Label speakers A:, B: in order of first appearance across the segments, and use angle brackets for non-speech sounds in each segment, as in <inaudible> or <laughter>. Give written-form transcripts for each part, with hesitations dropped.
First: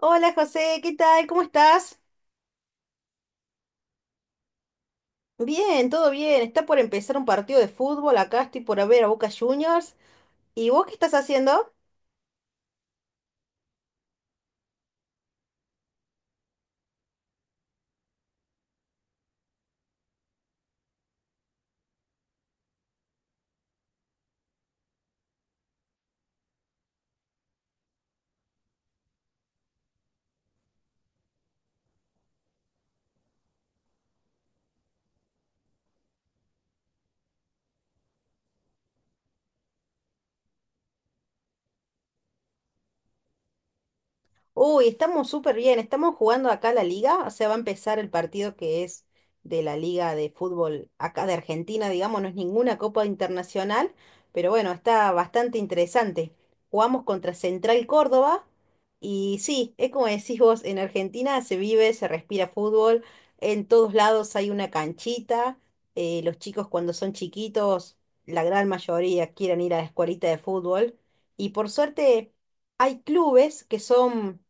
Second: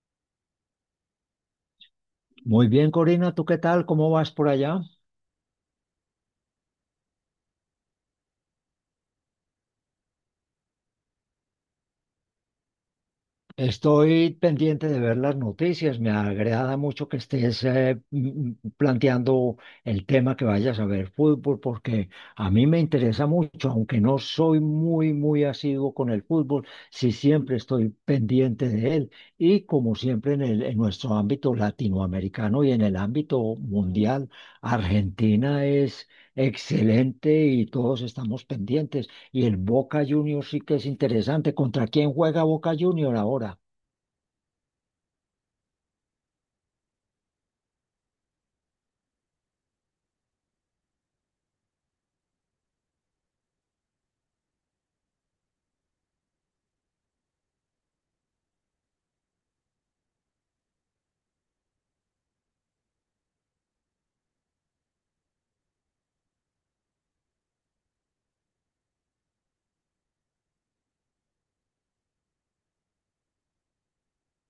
A: Hola José, ¿qué tal? ¿Cómo estás?
B: Muy bien, Corina, ¿tú qué tal? ¿Cómo vas por allá?
A: Bien, todo bien. Está por empezar un partido de fútbol. Acá estoy por ver a Boca Juniors. ¿Y vos qué estás haciendo?
B: Estoy pendiente de ver las noticias. Me agrada mucho que estés planteando el tema que vayas a ver fútbol, porque a mí me interesa mucho, aunque no soy muy, muy asiduo con el fútbol, sí siempre estoy pendiente de él. Y como siempre en nuestro ámbito latinoamericano y en el ámbito mundial, Argentina es excelente y todos estamos pendientes. Y el Boca Juniors sí que es interesante. ¿Contra quién juega Boca Juniors ahora?
A: Uy, estamos súper bien, estamos jugando acá la liga, o sea, va a empezar el partido que es de la liga de fútbol acá de Argentina, digamos, no es ninguna copa internacional, pero bueno, está bastante interesante. Jugamos contra Central Córdoba y sí, es como decís vos, en Argentina se vive, se respira fútbol, en todos lados hay una canchita, los chicos cuando son chiquitos, la gran mayoría quieren ir a la escuelita de fútbol y por suerte... Hay clubes que son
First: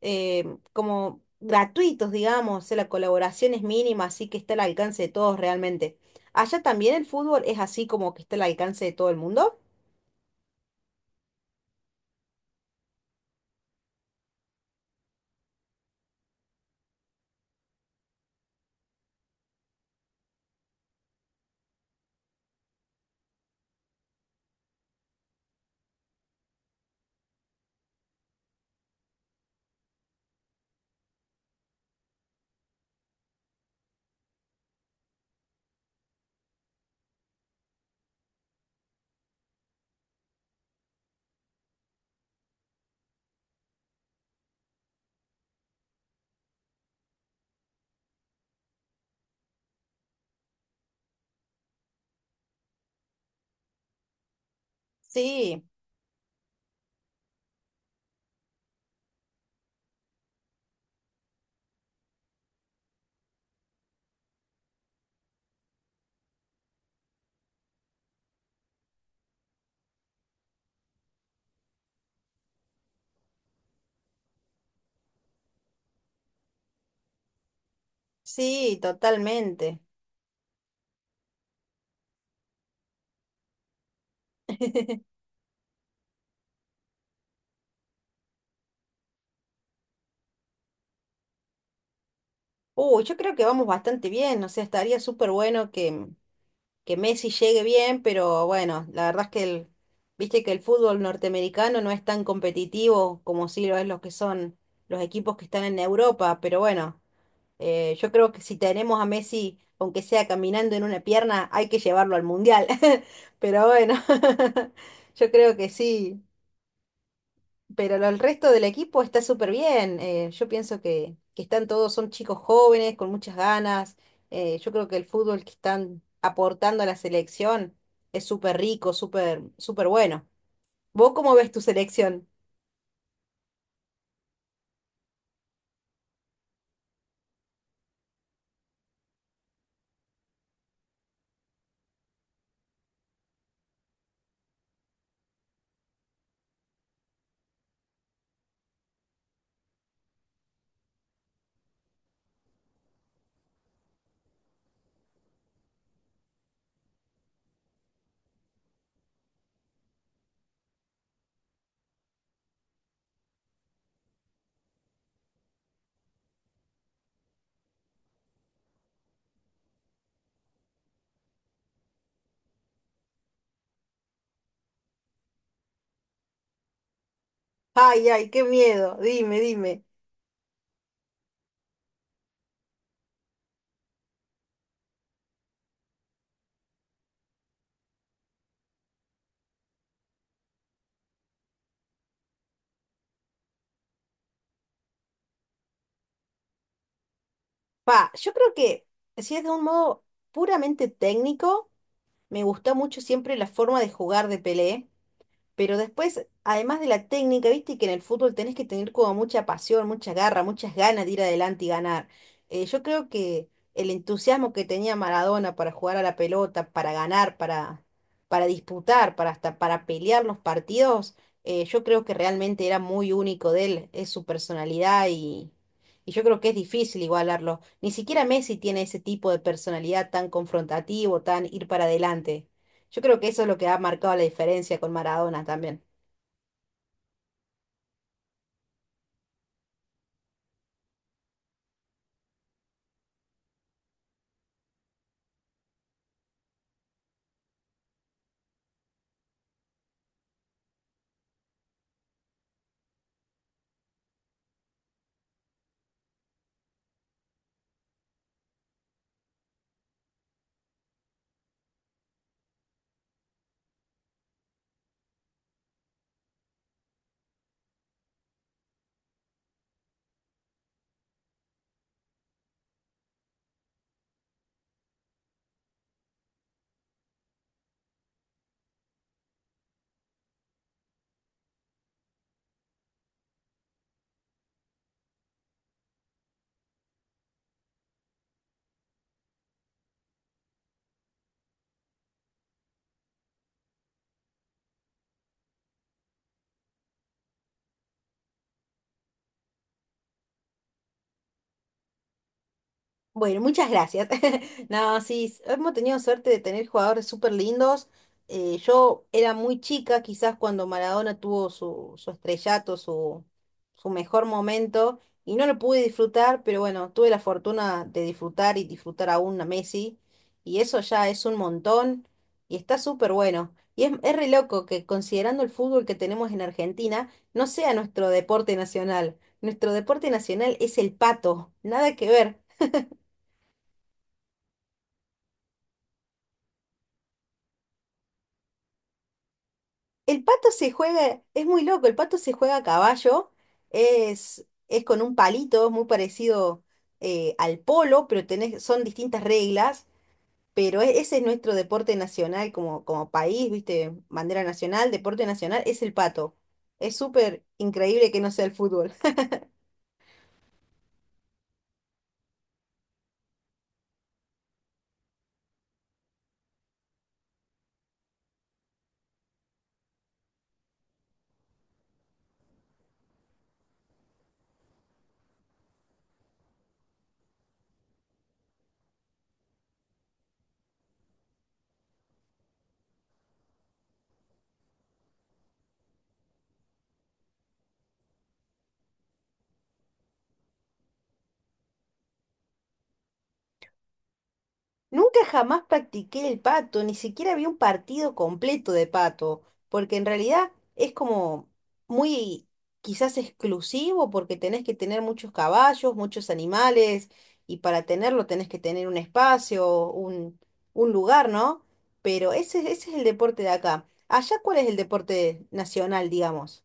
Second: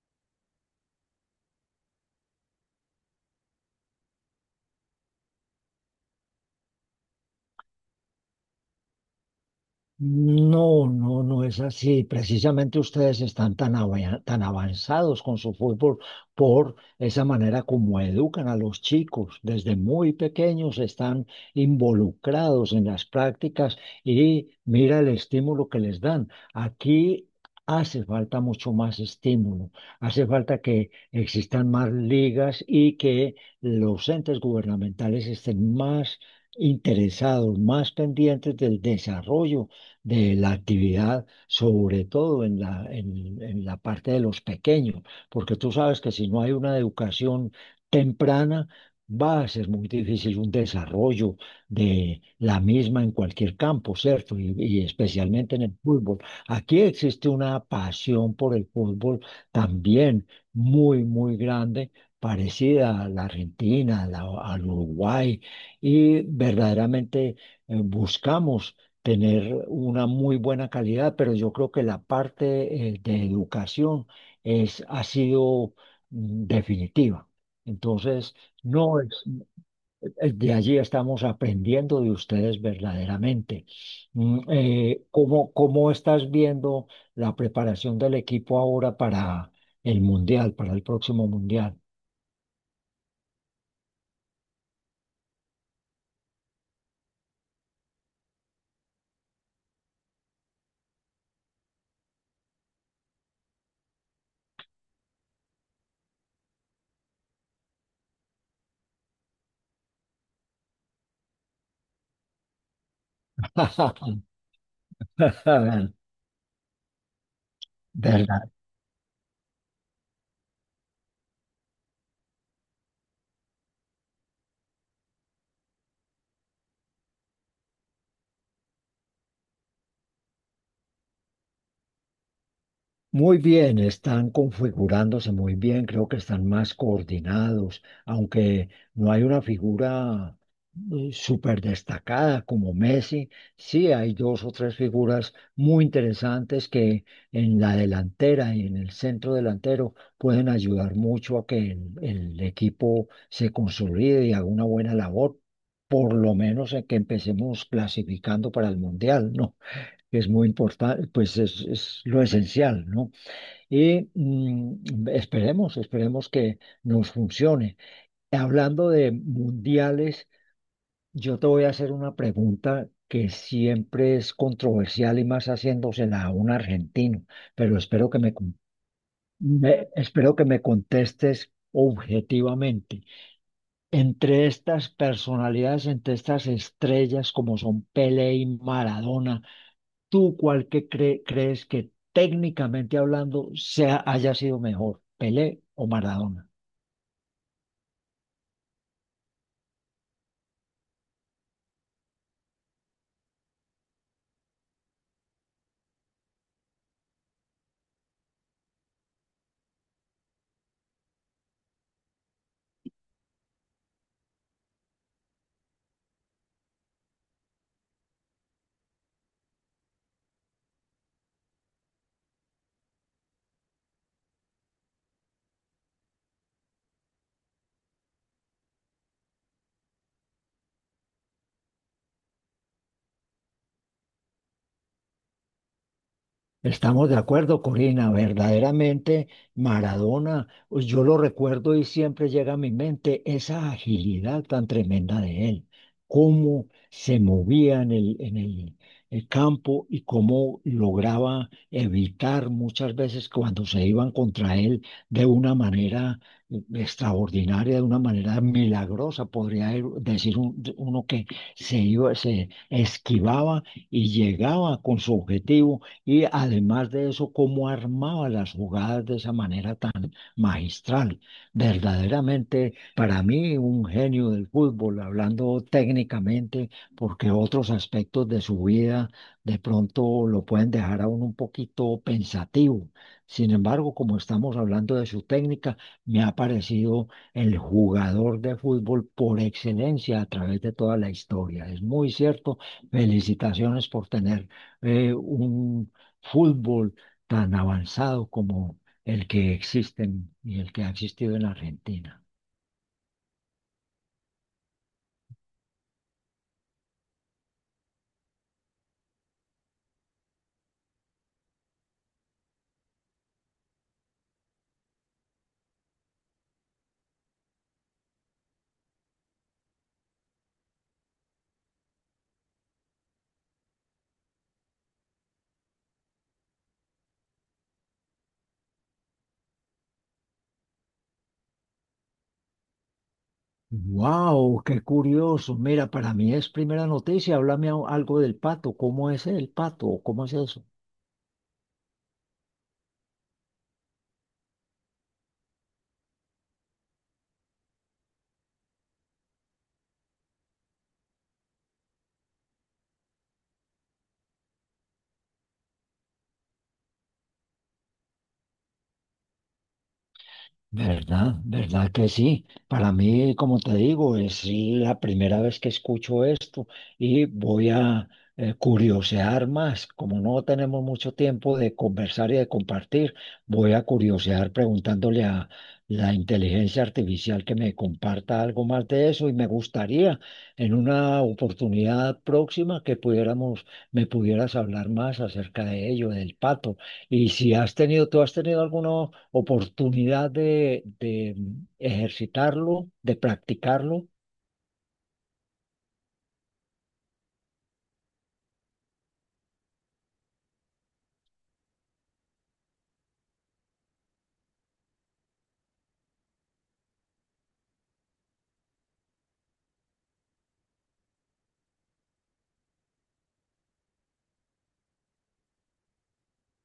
A: como gratuitos, digamos, la colaboración es mínima, así que está al alcance de todos realmente. ¿Allá también el fútbol es así como que está al alcance de todo el mundo?
B: No, no, no es así. Precisamente ustedes están tan avanzados con su fútbol por esa manera como educan a los chicos. Desde muy pequeños están involucrados en las prácticas y mira el estímulo que les dan. Aquí hace falta mucho más estímulo. Hace falta que existan más ligas y que los entes gubernamentales estén más interesados, más pendientes del desarrollo de la actividad, sobre todo en en la parte de los pequeños, porque tú sabes que si no hay una educación temprana, va a ser muy difícil un desarrollo de la misma en cualquier campo, ¿cierto? Y especialmente
A: Sí,
B: en el fútbol. Aquí existe una pasión por el fútbol también muy, muy grande, parecida a la Argentina, al Uruguay, y verdaderamente buscamos tener una muy buena calidad, pero yo creo que la parte de educación ha sido definitiva. Entonces,
A: sí,
B: no, es-
A: totalmente.
B: Es de allí estamos aprendiendo de ustedes verdaderamente.
A: <laughs>
B: Cómo estás viendo la preparación del equipo ahora para el Mundial, para el próximo Mundial?
A: Uy, yo creo que vamos bastante bien, o sea, estaría súper bueno que Messi llegue bien, pero bueno, la verdad es que el, viste que el fútbol norteamericano no es tan competitivo como sí lo es los que son los equipos que están en Europa, pero bueno, yo creo que si tenemos a Messi, aunque sea caminando en una pierna, hay que llevarlo al mundial. <laughs> Pero bueno,
B: <laughs>
A: <laughs> yo creo que sí. Pero el resto
B: Verdaderamente
A: del equipo está súper bien. Yo pienso que están todos, son chicos jóvenes, con muchas ganas. Yo creo que el fútbol que están aportando a la selección es súper rico, súper, súper bueno. ¿Vos cómo ves tu selección?
B: muy bien, están configurándose muy bien, creo que están más coordinados, aunque no hay una figura súper destacada como Messi, sí hay dos o tres figuras muy interesantes que en la delantera y en el centro delantero pueden ayudar mucho a que el equipo se consolide y haga una buena labor, por lo menos en que empecemos clasificando para el Mundial, ¿no? Que es muy importante, es lo esencial, ¿no? Y esperemos que nos funcione. Hablando de mundiales, yo te voy a hacer una pregunta que siempre es controversial y más haciéndosela a un argentino, pero
A: Ay,
B: espero que
A: ay, qué miedo. Dime, dime.
B: espero que me contestes objetivamente. Entre estas personalidades, entre estas estrellas como son Pelé y Maradona, ¿tú cuál crees que técnicamente hablando haya sido mejor, Pelé o Maradona?
A: Pa, yo creo que si es de un modo puramente técnico. Me gustó mucho siempre la forma de jugar de Pelé, pero después, además de la técnica, viste que en el fútbol tenés que tener como mucha pasión, mucha garra, muchas ganas de ir adelante y ganar. Yo creo que el entusiasmo que tenía Maradona para jugar a la pelota, para ganar, para disputar, para hasta para pelear los partidos, yo creo que realmente era muy único de él, es su personalidad y yo creo que es difícil igualarlo. Ni siquiera Messi tiene ese tipo de personalidad tan confrontativo, tan ir para adelante. Yo creo que eso es lo que ha marcado la diferencia con Maradona también.
B: Estamos de acuerdo, Corina, verdaderamente Maradona, pues yo lo recuerdo y siempre llega a mi mente esa agilidad tan tremenda de él, cómo se movía el campo y cómo lograba evitar muchas veces cuando se iban contra él de una manera extraordinaria, de una manera milagrosa, podría ir- decir un- uno que se iba, se esquivaba y llegaba con su objetivo y además de eso, cómo armaba las jugadas de esa manera tan magistral. Verdaderamente, para mí, un genio del fútbol, hablando técnicamente, porque otros aspectos de su vida de pronto lo pueden dejar a uno un poquito pensativo. Sin embargo, como estamos hablando de su técnica, me ha parecido el jugador de fútbol por excelencia a través de toda la historia. Es muy cierto. Felicitaciones por tener un fútbol tan avanzado como el que existe y el que ha existido en la Argentina.
A: Bueno, muchas gracias. <laughs> No, sí, hemos tenido suerte de tener jugadores súper lindos. Yo era muy chica, quizás cuando Maradona tuvo su, su estrellato, su mejor momento, y no lo pude disfrutar, pero bueno, tuve la fortuna de disfrutar y disfrutar aún a Messi, y eso ya es un montón, y está súper bueno. Y es re loco que considerando el fútbol que tenemos en Argentina, no sea nuestro deporte nacional. Nuestro deporte nacional es el pato, nada que ver.
B: Wow, qué curioso. Mira, para mí es primera noticia. Háblame algo del pato. ¿Cómo es el pato?
A: El
B: ¿Cómo es
A: pato
B: eso?
A: se juega, es muy loco, el pato se juega a caballo, es con un palito, es muy parecido al polo, pero tenés, son distintas reglas, pero ese es nuestro deporte nacional como, como país, ¿viste? Bandera nacional, deporte nacional, es el pato. Es súper increíble que no sea el fútbol.
B: ¿Verdad? ¿Verdad que sí? Para mí, como te digo, es la primera vez que escucho esto y voy a curiosear más. Como no tenemos mucho tiempo de conversar y de compartir, voy a curiosear preguntándole a la inteligencia artificial que me comparta algo más de eso y me gustaría en una oportunidad próxima que me pudieras hablar más acerca de ello, del pato. Y si has tenido, tú has tenido alguno oportunidad de ejercitarlo, de practicarlo,
A: Nunca jamás practiqué el pato, ni siquiera vi un partido completo de pato, porque en realidad es como muy quizás exclusivo porque tenés que tener muchos caballos, muchos animales, y para tenerlo tenés que tener un espacio, un lugar, ¿no? Pero ese es el deporte de acá. Allá, ¿cuál es el deporte nacional, digamos?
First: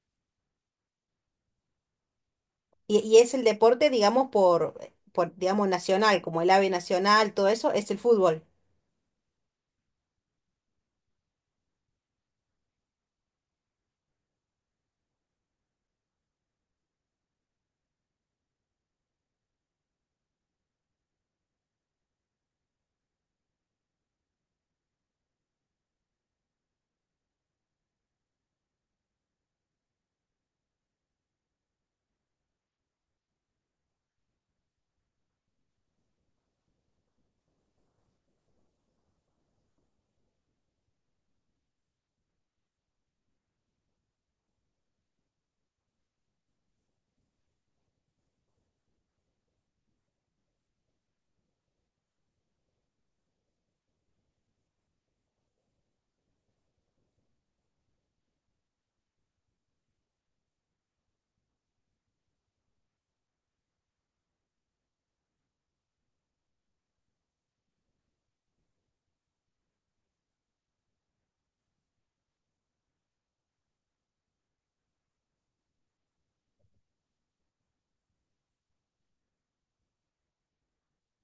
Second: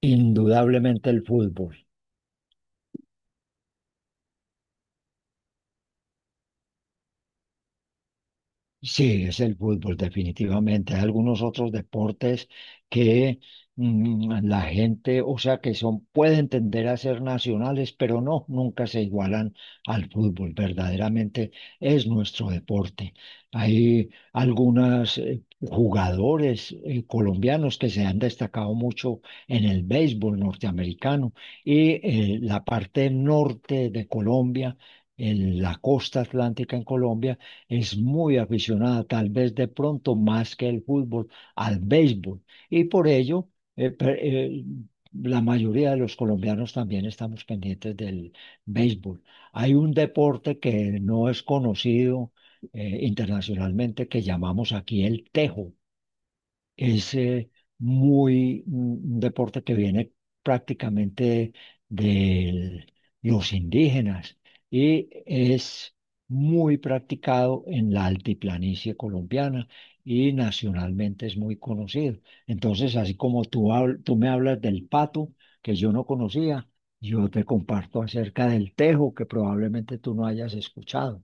B: indudablemente el fútbol.
A: Y es el deporte, digamos, por, digamos, nacional, como el ave nacional, todo eso, es el fútbol.
B: Sí, es el fútbol, definitivamente. Hay algunos otros deportes que la gente, o sea, que son, pueden tender a ser nacionales, pero no, nunca se igualan al fútbol. Verdaderamente es nuestro deporte. Hay algunos jugadores colombianos que se han destacado mucho en el béisbol norteamericano y la parte norte de Colombia, en la costa atlántica en Colombia es muy aficionada, tal vez de pronto más que el fútbol, al béisbol. Y por ello, eh, per- eh, la mayoría de los colombianos también estamos pendientes del béisbol. Hay un deporte que no es conocido internacionalmente que llamamos aquí el tejo. Es muy mm, un deporte que viene prácticamente de los indígenas y es muy practicado en la altiplanicie colombiana y nacionalmente es muy conocido. Entonces, así como tú me hablas del pato, que yo no conocía, yo te comparto acerca del tejo, que probablemente tú no hayas escuchado.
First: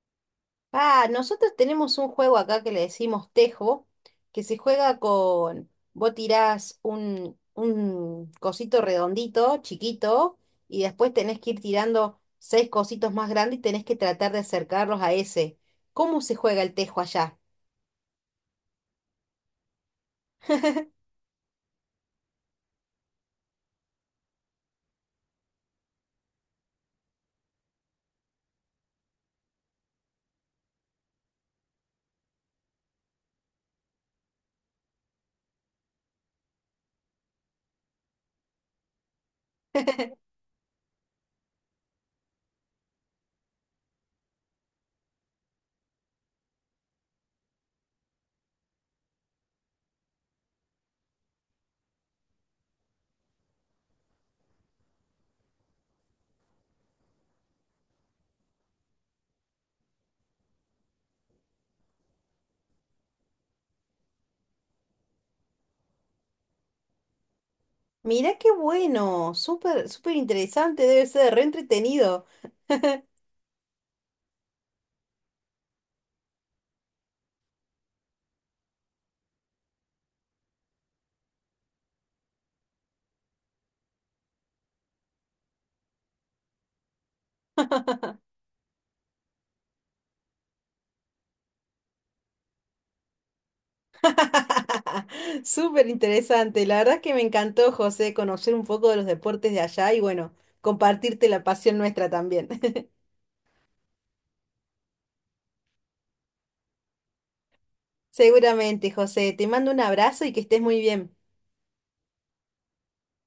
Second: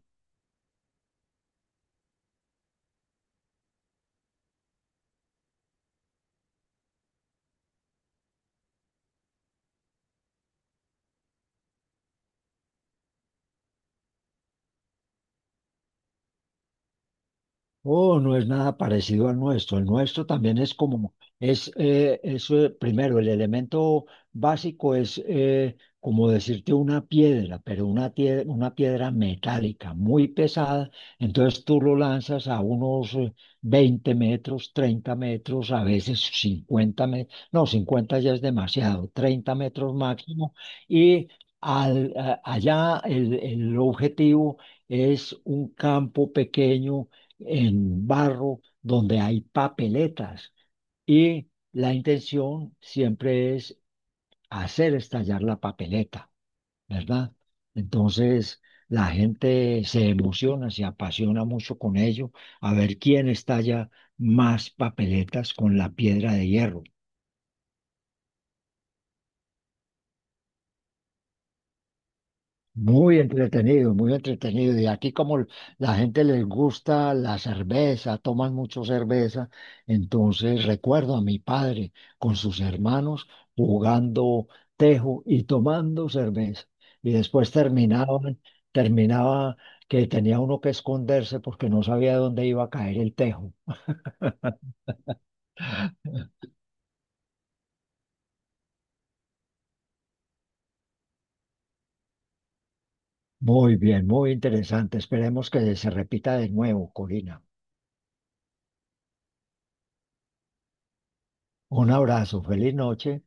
A: Ah, nosotros tenemos un juego acá que le decimos tejo, que se juega con, vos tirás un cosito redondito, chiquito, y después tenés que ir tirando seis cositos más grandes y tenés que tratar de acercarlos a ese. ¿Cómo se juega el tejo allá?
B: Oh, no es nada parecido al nuestro. El nuestro también es
A: <laughs>
B: como, es, primero, el elemento básico es como decirte una piedra, pero una piedra metálica muy pesada. Entonces tú lo lanzas a unos 20 metros, 30 metros, a veces 50 metros, no, 50 ya es demasiado, 30 metros máximo. Y allá el objetivo es un campo pequeño en barro, donde hay papeletas. Y la intención siempre es hacer estallar la papeleta, ¿verdad? Entonces, la gente se emociona, se apasiona mucho con ello, a ver quién estalla más papeletas con la piedra de hierro.
A: Mirá qué bueno, súper, súper interesante, debe ser re entretenido.
B: Muy entretenido, muy entretenido. Y aquí como la gente les gusta la cerveza, toman mucho cerveza, entonces recuerdo a mi padre con sus hermanos jugando tejo y tomando cerveza. Y después terminaba que tenía uno que esconderse porque no sabía dónde iba a caer el tejo.
A: <laughs> Súper interesante. La verdad que me encantó, José, conocer un poco de los deportes de allá y bueno, compartirte la pasión nuestra también.
B: Muy bien, muy interesante. Esperemos que se repita de nuevo, Corina.
A: <laughs> Seguramente, José, te mando un abrazo y que estés muy bien.
B: Un abrazo, feliz noche.